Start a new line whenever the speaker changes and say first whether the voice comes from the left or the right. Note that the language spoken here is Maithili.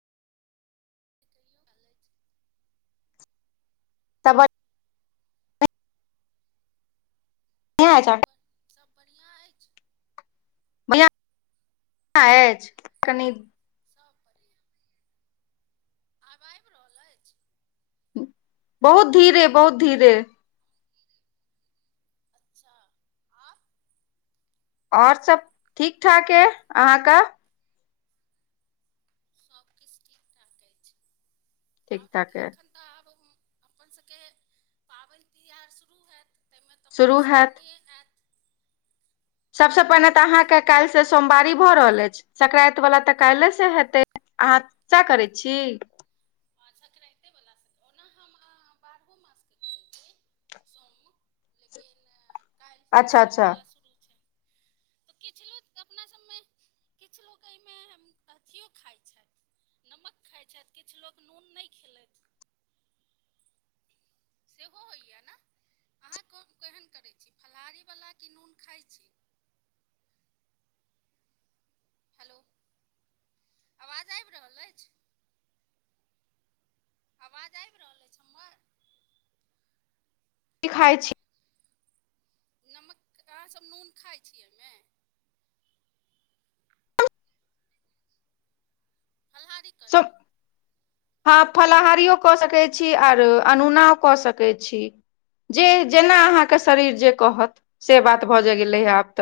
right: कहियो, कालेज।
left: तबैत, [unintelligible] अछि
right: सब बड़, सब बढ़िआँ अछि।
left: बढ़िया अछि, कनी
right: सब बढ़िआँ। आब आबि रहल अछि।
left: बहुत धीरे, बहुत धीरे।
right: धीरे, अच्छा आब
left: और सब ठीक- ठाक है,
right: आब
left: अहाँके?
right: सब किछु ठीक- ठाक अछि,
left: ठीक
right: आओर
left: ठाक अइ
right: एखन तऽ आब अप्पन सबके, पाबनि तिहार शुरू हैयत। तयमे त
left: शुरू
right: मधुश्रामणीे आयत।
left: सबसे पहिने तऽ अहाँके काल्हि से सोमवारी भऽ रहल अछि, संकरानति वाला तऽ काल्हि से हेतै। अहाँ सए करैत छी।
right: हँ सक्रैते बला स ओ। ओना हम अहाँ बारहो मासके करै छी सोम, लेकिन एय काल्हि सँ
left: अच्छा अच्छा
right: सोमवला शुरू छै, तऽ किछु लोक अपना सभ मे किछु लोक एहिमे अथियो खाइत छैथ, नमक खाइत छैथ, किछु लोक नून नहि खेलैथ। सेहो होइए नेए, अहाँ कोन केहन करैत छी, फलाहारीवला कि नून खाय छी। हेलो, आवाज आबि रहल अछि। आवाज आबि रहल अछि हम्मर।
left: की खाय छी।
right: नमक, अहाँ सभ नून खाइ छी अहिमे। फल्हारीक।
left: चुप। हँ फलाहारियो कऽ सकै छी आर अनोनाओ कऽ सकै छी। जे जेना अहाँके शरीर जे कहत से बात भऽ जा गेलैहे आब त।